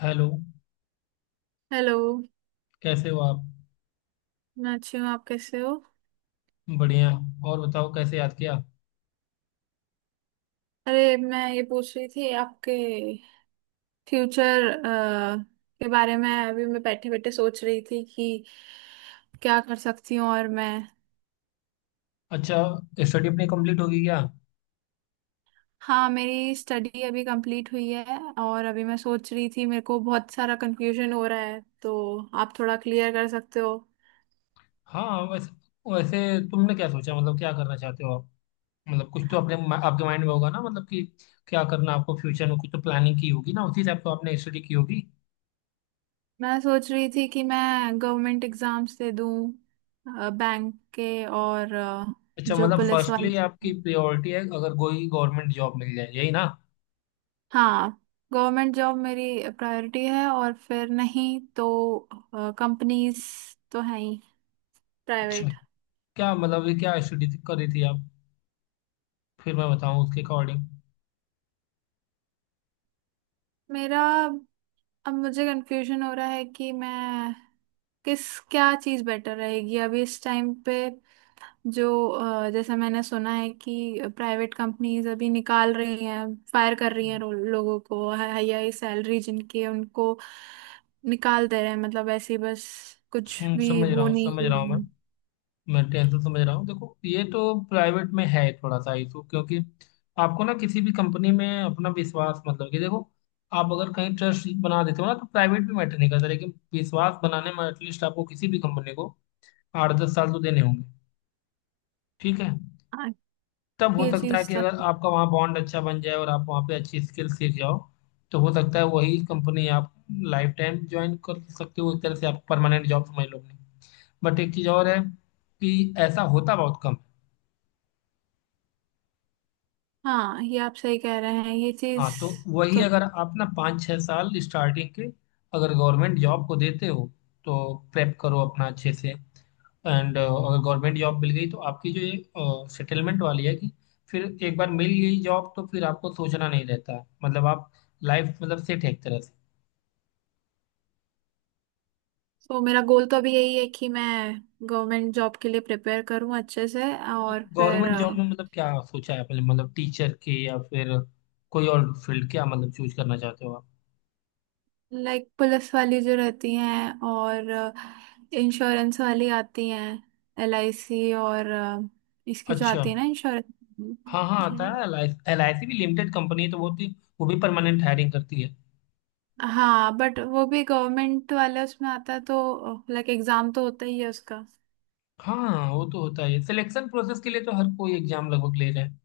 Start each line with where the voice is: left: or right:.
left: Hello.
right: Hello.
left: कैसे हो आप?
right: मैं अच्छी हूँ, आप कैसे हो?
left: बढ़िया। और बताओ, कैसे याद किया?
right: अरे मैं ये पूछ रही थी आपके फ्यूचर के बारे में। अभी मैं बैठे बैठे सोच रही थी कि क्या कर सकती हूँ और मैं।
left: अच्छा, स्टडी अपनी कंप्लीट होगी क्या?
right: हाँ मेरी स्टडी अभी कंप्लीट हुई है और अभी मैं सोच रही थी मेरे को बहुत सारा कंफ्यूजन हो रहा है तो आप थोड़ा क्लियर कर सकते हो।
left: हाँ। वैसे वैसे तुमने क्या सोचा, मतलब क्या करना चाहते हो आप? मतलब कुछ तो अपने आपके माइंड में होगा ना, मतलब कि क्या करना आपको फ्यूचर में। कुछ तो प्लानिंग की होगी ना, उसी हिसाब तो आपने स्टडी की होगी।
right: मैं सोच रही थी कि मैं गवर्नमेंट एग्जाम्स दे दूँ, बैंक के और
left: अच्छा,
right: जो
left: मतलब
right: पुलिस वाले।
left: फर्स्टली आपकी प्रायोरिटी है अगर कोई गवर्नमेंट जॉब मिल जाए, यही ना?
right: हाँ गवर्नमेंट जॉब मेरी प्रायोरिटी है और फिर नहीं तो कंपनीज तो है ही,
left: अच्छा,
right: प्राइवेट।
left: क्या मतलब ये, क्या स्टडी कर रही थी आप? फिर मैं बताऊँ उसके अकॉर्डिंग।
right: मेरा अब मुझे कंफ्यूजन हो रहा है कि मैं किस क्या चीज़ बेटर रहेगी अभी इस टाइम पे। जो जैसा मैंने सुना है कि प्राइवेट कंपनीज अभी निकाल रही हैं, फायर कर रही हैं। लोगों को हाई हाई सैलरी जिनकी है, उनको निकाल दे रहे हैं, मतलब ऐसे ही बस कुछ
left: सुन,
right: भी
left: समझ रहा
right: वो
left: हूँ,
right: नहीं
left: समझ
right: रही
left: रहा हूँ मैं।
right: है।
left: मैं टेंशन समझ रहा हूँ। देखो, ये तो प्राइवेट में है थोड़ा सा इशू, क्योंकि आपको ना किसी भी कंपनी में अपना विश्वास, मतलब कि देखो, आप अगर कहीं ट्रस्ट बना देते हो ना तो प्राइवेट भी मैटर नहीं करता, लेकिन विश्वास बनाने में एटलीस्ट आपको किसी भी कंपनी को 8-10 साल तो देने होंगे। ठीक है।
right: हाँ,
left: तब हो
right: ये
left: सकता है
right: चीज।
left: कि अगर आपका वहाँ बॉन्ड अच्छा बन जाए और आप वहाँ पे अच्छी स्किल सीख जाओ तो हो सकता है वही कंपनी आप लाइफ टाइम ज्वाइन कर सकते हो। एक तरह से आप परमानेंट जॉब समझ लो अपनी। बट एक चीज़ और है, कि ऐसा होता बहुत कम है।
right: हाँ ये आप सही कह रहे हैं, ये
left: हाँ,
right: चीज।
left: तो वही
right: तो
left: अगर आप ना 5-6 साल स्टार्टिंग के अगर गवर्नमेंट जॉब को देते हो तो प्रेप करो अपना अच्छे से। एंड अगर गवर्नमेंट जॉब मिल गई तो आपकी जो ये सेटलमेंट वाली है, कि फिर एक बार मिल गई जॉब तो फिर आपको सोचना नहीं रहता है। मतलब आप लाइफ मतलब सेट है एक तरह से।
right: तो मेरा गोल तो अभी यही है कि मैं गवर्नमेंट जॉब के लिए प्रिपेयर करूं अच्छे से
left: तो
right: और फिर
left: गवर्नमेंट जॉब में मतलब क्या सोचा है आपने, मतलब टीचर के या फिर कोई और फील्ड, क्या मतलब चूज करना चाहते हो आप?
right: लाइक पुलिस वाली जो रहती हैं और इंश्योरेंस वाली आती हैं, एलआईसी। और इसकी जो
left: अच्छा।
right: आती है ना,
left: हाँ हाँ, आता
right: इंश्योरेंस।
left: है। एल आई सी भी लिमिटेड कंपनी है, तो वो भी, वो भी परमानेंट हायरिंग करती है।
right: हाँ बट वो भी गवर्नमेंट वाले उसमें आता है, तो लाइक एग्जाम तो होता ही है उसका।
left: हाँ, वो तो होता है। सिलेक्शन प्रोसेस के लिए तो हर कोई एग्जाम लगभग ले रहा है।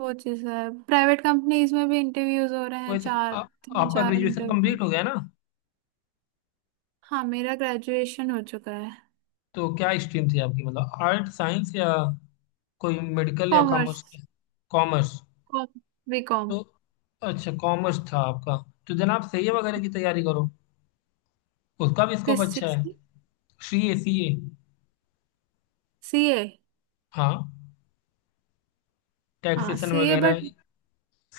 right: वो चीज़ है, प्राइवेट कंपनीज में भी इंटरव्यूज हो रहे हैं,
left: वैसे
right: चार
left: हाँ।
right: तीन
left: आपका
right: चार
left: ग्रेजुएशन
right: इंटरव्यू।
left: कंप्लीट हो गया ना?
right: हाँ मेरा ग्रेजुएशन हो चुका है।
left: तो क्या स्ट्रीम थी आपकी, मतलब आर्ट, साइंस, या कोई मेडिकल या
right: कॉमर्स।
left: कॉमर्स की? कॉमर्स?
right: कॉम,
left: तो
right: बीकॉम।
left: अच्छा, कॉमर्स था आपका। तो जनाब, सीए वगैरह की तैयारी करो। उसका भी स्कोप
right: किस
left: अच्छा
right: चीज
left: है।
right: की?
left: CA, CA.
right: सीए।
left: हाँ,
right: हाँ
left: टैक्सेशन
right: सीए
left: वगैरह
right: बट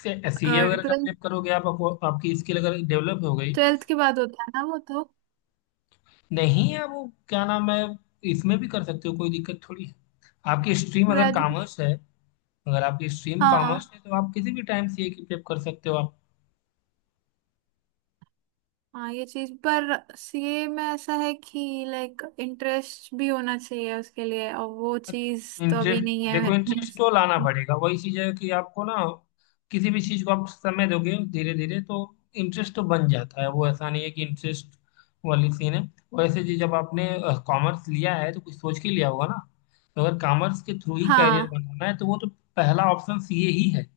left: से। सीए वगैरह
right: ट्वेल्थ,
left: का prep करोगे आप, आपको आपकी स्किल अगर डेवलप हो गई,
right: ट्वेल्थ के बाद होता है ना वो तो।
left: नहीं है वो, क्या नाम है, इसमें भी कर सकते हो, कोई दिक्कत थोड़ी है। आपकी स्ट्रीम अगर कॉमर्स
right: ग्रेजुएशन।
left: है, अगर आपकी स्ट्रीम
right: हाँ
left: कॉमर्स है तो आप किसी भी टाइम सीए की प्रेप कर सकते हो आप।
right: हाँ ये चीज पर सीए में ऐसा है कि लाइक इंटरेस्ट भी होना चाहिए उसके लिए, और वो चीज तो अभी
left: इंटरेस्ट?
right: नहीं है
left: देखो,
right: मेरे
left: इंटरेस्ट तो लाना
right: में।
left: पड़ेगा। वही चीज है कि आपको ना किसी भी चीज को आप समय दोगे धीरे धीरे तो इंटरेस्ट तो बन जाता है। वो ऐसा नहीं है कि इंटरेस्ट वाली सीन है। वैसे जी, जब आपने कॉमर्स लिया है तो कुछ सोच के लिया होगा ना। तो अगर कॉमर्स के थ्रू ही
right: हाँ,
left: कैरियर बनाना है तो वो तो पहला ऑप्शन सीए ही है।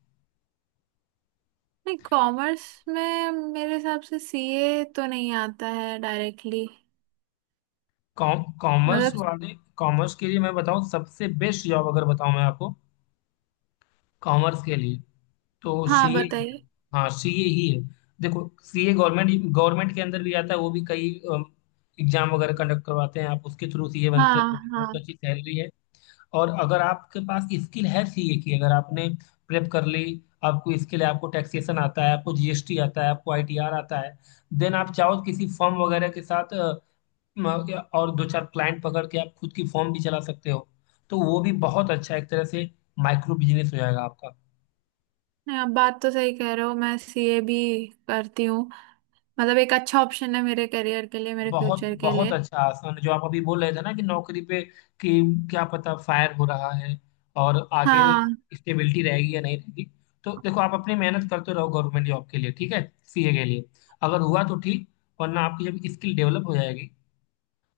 right: नहीं कॉमर्स में मेरे हिसाब से सीए तो नहीं आता है डायरेक्टली।
left: कॉमर्स
right: मतलब?
left: वाले, कॉमर्स के लिए मैं बताऊं सबसे बेस्ट जॉब, अगर बताऊं मैं आपको कॉमर्स के लिए, तो
right: हाँ
left: सीए।
right: बताइए।
left: हाँ, सीए ही है। देखो, सीए गवर्नमेंट गवर्नमेंट के अंदर भी आता है। वो भी कई एग्जाम वगैरह कंडक्ट करवाते हैं। आप उसके थ्रू सीए बनते हैं
right: हाँ
left: तो भी बहुत
right: हाँ।
left: अच्छी सैलरी है। और अगर आपके पास स्किल है सीए की, अगर आपने प्रेप कर ली, आपको स्किल है, आपको टैक्सेशन आता है, आपको जीएसटी आता है, आपको आईटीआर आता है, देन आप चाहो तो किसी फर्म वगैरह के साथ और दो चार क्लाइंट पकड़ के आप खुद की फर्म भी चला सकते हो। तो वो भी बहुत अच्छा, एक तरह से माइक्रो बिजनेस हो जाएगा आपका।
right: नहीं, आप बात तो सही कह रहे हो, मैं सीए भी करती हूँ। मतलब एक अच्छा ऑप्शन है मेरे करियर के लिए, मेरे
left: बहुत
right: फ्यूचर के
left: बहुत
right: लिए।
left: अच्छा आसन है। जो आप अभी बोल रहे थे ना कि नौकरी पे, कि क्या पता, फायर हो रहा है और आगे
right: हाँ
left: स्टेबिलिटी रहेगी या नहीं रहेगी, तो देखो, आप अपनी मेहनत करते रहो गवर्नमेंट जॉब के लिए, ठीक है? सीए के लिए अगर हुआ तो ठीक, वरना आपकी जब स्किल डेवलप हो जाएगी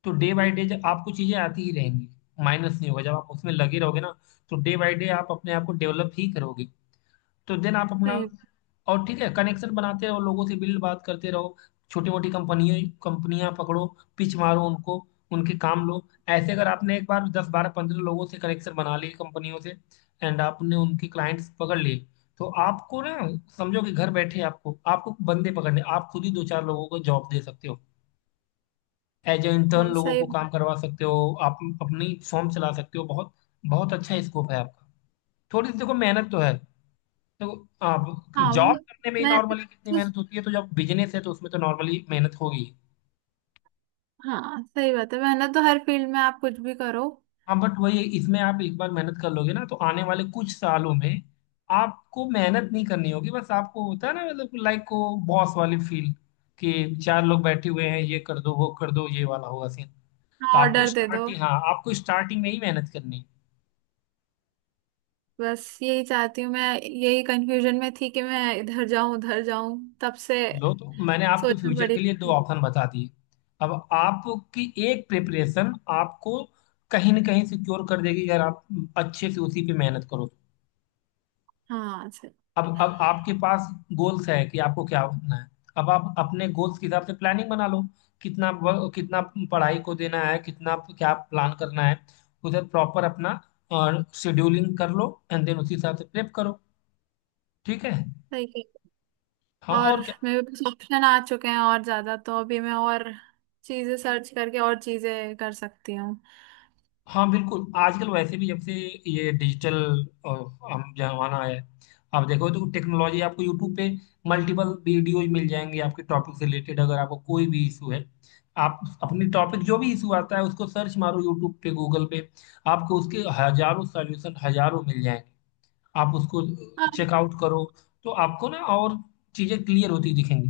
left: तो डे बाय डे जब आपको चीजें आती ही रहेंगी, माइनस नहीं होगा जब आप उसमें लगे रहोगे ना, तो डे बाय डे आप अपने आप को डेवलप ही करोगे। तो देन आप अपना,
right: सही।
left: और ठीक है, कनेक्शन बनाते रहो लोगों से, बिल्ड बात करते रहो। छोटी मोटी कंपनियों, कंपनियां पकड़ो, पिच मारो उनको, उनके काम लो। ऐसे अगर आपने एक बार 10-12-15 लोगों से कनेक्शन बना लिए कंपनियों से, एंड आपने उनके क्लाइंट्स पकड़ लिए, तो आपको ना, समझो कि घर बैठे आपको आपको बंदे पकड़ने, आप खुद ही दो चार लोगों को जॉब दे सकते हो, एज ए इंटर्न
right: हाँ
left: लोगों
right: सही।
left: को काम करवा सकते हो। आप अपनी फॉर्म चला सकते हो। बहुत बहुत अच्छा स्कोप है आपका। थोड़ी सी देखो मेहनत तो है, तो आप
right: हाँ वो
left: जॉब करने में ही
right: मैं।
left: नॉर्मली कितनी मेहनत होती है, तो जब बिजनेस है तो उसमें तो नॉर्मली मेहनत होगी।
right: हाँ सही बात है, मेहनत तो हर फील्ड में आप कुछ भी करो।
left: हाँ, बट वही है, इसमें आप एक बार मेहनत कर लोगे ना तो आने वाले कुछ सालों में आपको मेहनत नहीं करनी होगी। बस आपको होता है ना, मतलब लाइक को बॉस वाली फील, कि चार लोग बैठे हुए हैं, ये कर दो वो कर दो, ये वाला होगा सीन। तो
right: हाँ,
left: आपको
right: ऑर्डर दे दो।
left: स्टार्टिंग, हाँ आपको स्टार्टिंग में ही मेहनत करनी है।
right: बस यही चाहती हूँ मैं, यही कंफ्यूजन में थी कि मैं इधर जाऊं उधर जाऊं तब से
left: लो, तो मैंने आपके
right: सोचना
left: फ्यूचर
right: पड़ी।
left: के लिए दो ऑप्शन बता दिए। अब आपकी एक प्रिपरेशन आपको कहीं ना कहीं सिक्योर कर देगी अगर आप अच्छे से उसी पे मेहनत करो।
right: हाँ सही।
left: अब आपके पास गोल्स है कि आपको क्या बनना है। अब आप अपने गोल्स के हिसाब से प्लानिंग बना लो, कितना कितना पढ़ाई को देना है, कितना क्या प्लान करना है, उधर प्रॉपर अपना शेड्यूलिंग कर लो। एंड देन उसी हिसाब से प्रेप करो, ठीक है?
right: सही।
left: हाँ,
right: और
left: और क्या।
right: मेरे पास ऑप्शन आ चुके हैं और ज्यादा, तो अभी मैं और चीजें सर्च करके और चीजें कर सकती हूँ।
left: हाँ बिल्कुल, आजकल वैसे भी जब से ये डिजिटल अ, हम जमाना आया है, आप देखो तो, टेक्नोलॉजी आपको यूट्यूब पे मल्टीपल वीडियोज मिल जाएंगे आपके टॉपिक से रिलेटेड। अगर आपको कोई भी इशू है, आप अपनी टॉपिक जो भी इशू आता है उसको सर्च मारो यूट्यूब पे, गूगल पे, आपको उसके हजारों सॉल्यूशन, हजारों मिल जाएंगे। आप उसको
right: अब
left: चेकआउट करो तो आपको ना और चीज़ें क्लियर होती दिखेंगी।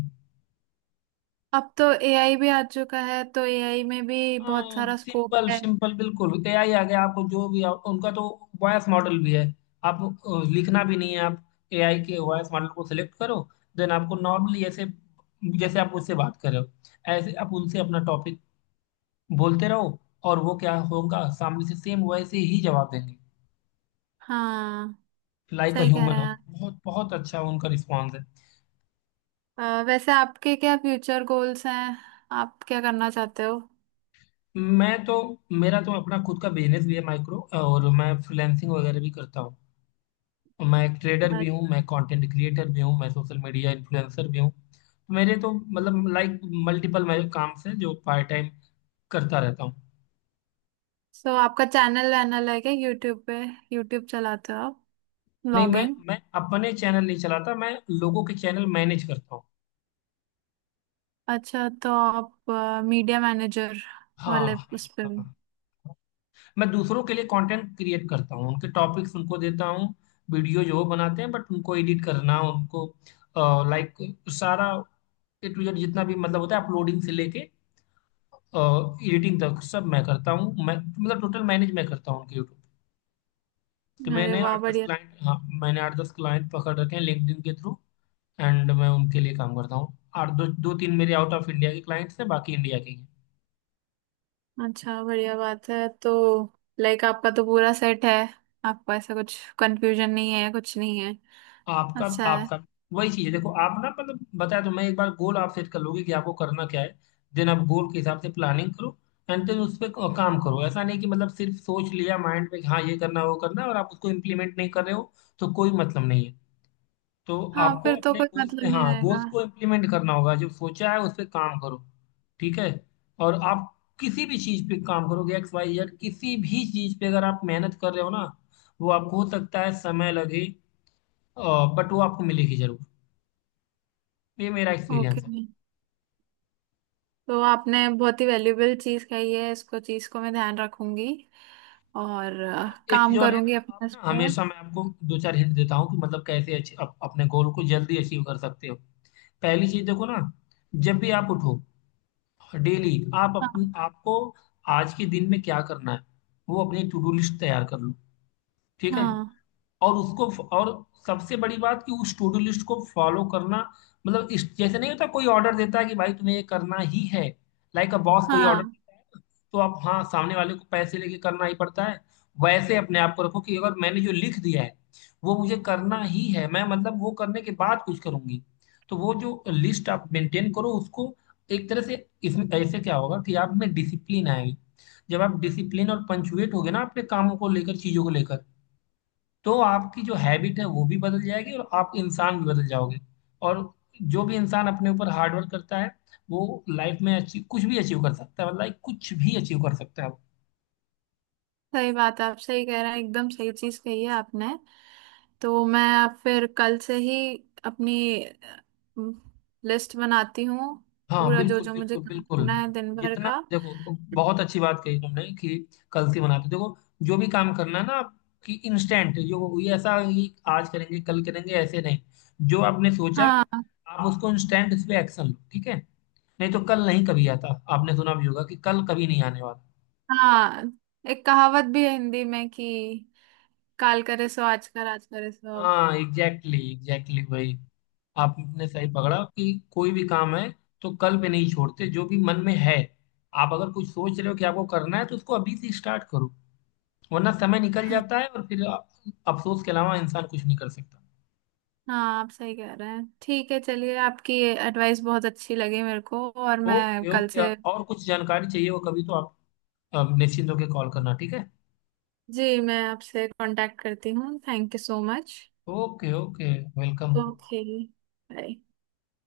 right: अब तो एआई भी आ चुका है, तो एआई में भी बहुत सारा स्कोप
left: सिंपल
right: है।
left: सिंपल, बिल्कुल, एआई आ गया। आपको जो भी उनका तो वॉइस मॉडल भी है। आप लिखना भी नहीं है। आप एआई के वॉइस मॉडल को सिलेक्ट करो, देन आपको नॉर्मली ऐसे, जैसे आप उससे बात कर रहे हो, ऐसे आप उनसे अपना टॉपिक बोलते रहो, और वो क्या होगा, सामने से सेम वैसे ही जवाब देंगे,
right: हाँ
left: लाइक अ
right: सही कह
left: ह्यूमन।
right: रहे हैं।
left: बहुत बहुत अच्छा उनका रिस्पॉन्स है।
right: वैसे आपके क्या फ्यूचर गोल्स हैं? आप क्या करना चाहते हो?
left: मैं तो, मेरा तो अपना खुद का बिजनेस भी है माइक्रो, और मैं फ्रीलैंसिंग वगैरह भी करता हूँ। मैं ट्रेडर भी हूँ, मैं कंटेंट क्रिएटर भी हूँ, मैं सोशल मीडिया इन्फ्लुएंसर भी हूँ। तो मेरे तो मतलब लाइक मल्टीपल मैं काम से जो पार्ट टाइम करता रहता हूँ।
right: सो आपका चैनल वैनल है क्या, यूट्यूब पे? यूट्यूब चलाते हो आप?
left: नहीं, मैं
right: ब्लॉगिंग?
left: मैं अपने चैनल नहीं चलाता, मैं लोगों के चैनल मैनेज करता हूँ।
right: अच्छा तो आप मीडिया मैनेजर
left: हाँ हाँ।
right: वाले उस पे?
left: हाँ हाँ। मैं दूसरों के लिए कंटेंट क्रिएट करता हूँ, उनके टॉपिक्स उनको देता हूँ। वीडियो जो वो बनाते हैं, बट उनको एडिट करना, उनको लाइक सारा ए टू जेड जितना भी मतलब होता है, अपलोडिंग से लेके एडिटिंग तक सब मैं करता हूँ। मैं मतलब टोटल मैनेज मैं करता हूँ उनके यूट्यूब। तो
right: अरे
left: मैंने
right: वाह
left: आठ दस
right: बढ़िया।
left: क्लाइंट हाँ मैंने 8-10 क्लाइंट पकड़ रखे हैं लिंक्डइन के थ्रू। एंड मैं उनके लिए काम करता हूँ। आठ दो, दो तीन मेरे आउट ऑफ इंडिया के क्लाइंट्स हैं, बाकी इंडिया के ही हैं।
right: अच्छा बढ़िया बात है, तो लाइक आपका तो पूरा सेट है। आपको ऐसा कुछ कंफ्यूजन नहीं है, कुछ नहीं है।
left: आपका
right: अच्छा है।
left: आपका वही चीज है। देखो, आप ना मतलब बताया, तो मैं एक बार गोल आप सेट कर लोगे कि आपको करना क्या है, देन आप गोल के हिसाब से प्लानिंग करो, एंड देन उस पर काम करो। ऐसा नहीं कि मतलब सिर्फ सोच लिया माइंड में कि हाँ ये करना वो करना है, और आप उसको इम्प्लीमेंट नहीं कर रहे हो, तो कोई मतलब नहीं है। तो
right: हाँ
left: आपको
right: फिर तो
left: अपने
right: कोई
left: गोल्स पे,
right: मतलब नहीं
left: हाँ, गोल्स
right: रहेगा।
left: को इम्प्लीमेंट करना होगा, जो सोचा है उस पर काम करो। ठीक है? और आप किसी भी चीज पे काम करोगे, एक्स वाई जेड किसी भी चीज पे, अगर आप मेहनत कर रहे हो ना, वो आपको हो सकता है समय लगे, बट वो आपको मिलेगी जरूर। ये मेरा
right: ओके,
left: एक्सपीरियंस है।
right: तो आपने बहुत ही वैल्यूबल चीज कही है, इसको चीज को मैं ध्यान रखूंगी और
left: और एक चीज
right: काम
left: और है
right: करूंगी
left: ना, आप
right: अपने इस
left: ना,
right: पे।
left: हमेशा मैं आपको दो चार हिंट देता हूँ कि मतलब कैसे अपने गोल को जल्दी अचीव कर सकते हो। पहली चीज देखो ना, जब भी आप उठो, डेली आप
right: हाँ
left: अपन आपको, आज के दिन में क्या करना है, वो अपनी टू डू लिस्ट तैयार कर लो। ठीक है?
right: हाँ।
left: और उसको, और सबसे बड़ी बात कि उस टू डू लिस्ट को फॉलो करना। मतलब इस जैसे नहीं होता, कोई ऑर्डर देता है कि भाई तुम्हें ये करना ही है, लाइक अ बॉस, कोई ऑर्डर
right: हाँ
left: देता है ना, तो आप हाँ सामने वाले को पैसे लेके करना ही पड़ता है। वैसे अपने आप को रखो कि अगर मैंने जो लिख दिया है, वो मुझे करना ही है, मैं मतलब वो करने के बाद कुछ करूंगी। तो वो जो लिस्ट आप मेंटेन करो उसको, एक तरह से इसमें ऐसे क्या होगा कि आप में डिसिप्लिन आएगी। जब आप डिसिप्लिन और पंचुएट होगे ना अपने कामों को लेकर, चीजों को लेकर, तो आपकी जो हैबिट है वो भी बदल जाएगी और आप इंसान भी बदल जाओगे। और जो भी इंसान अपने ऊपर हार्ड वर्क करता है, वो लाइफ में अचीव, कुछ भी अचीव कर सकता है, लाइक कुछ भी अचीव कर सकता है वो।
right: सही बात है, आप सही कह रहे हैं, एकदम सही चीज कही है आपने। तो मैं अब फिर कल से ही अपनी लिस्ट बनाती हूँ,
left: हाँ,
right: पूरा जो
left: बिल्कुल
right: जो मुझे
left: बिल्कुल
right: काम
left: बिल्कुल।
right: करना है दिन भर
left: जितना
right: का।
left: देखो, बहुत अच्छी बात कही तुमने कि कल से बनाते, देखो जो भी काम करना है ना आप, कि इंस्टेंट, जो ये ऐसा कि आज करेंगे कल करेंगे, ऐसे नहीं। जो आपने सोचा,
right: हाँ।
left: आप उसको इंस्टेंट, इस पे एक्शन लो, ठीक है? नहीं तो कल नहीं कभी आता। आपने सुना भी होगा कि कल कभी नहीं आने वाला।
right: हाँ एक कहावत भी है हिंदी में कि काल करे सो आज कर, आज करे सो अब।
left: हाँ, एग्जैक्टली exactly वही। आपने सही पकड़ा कि कोई भी काम है तो कल पे नहीं छोड़ते, जो भी मन में है, आप अगर कुछ सोच रहे हो कि आपको करना है तो उसको अभी से स्टार्ट करो, वरना समय निकल जाता है और फिर अफसोस के अलावा इंसान कुछ नहीं कर सकता।
right: हाँ आप सही कह रहे हैं। ठीक है चलिए, आपकी एडवाइस बहुत अच्छी लगी मेरे को, और मैं
left: ओके
right: कल
left: ओके,
right: से।
left: और कुछ जानकारी चाहिए हो कभी तो आप निश्चिंत होकर कॉल करना, ठीक है?
right: जी मैं आपसे कांटेक्ट करती हूँ, thank you so much.
left: Okay okay, welcome.
right: Okay. Bye.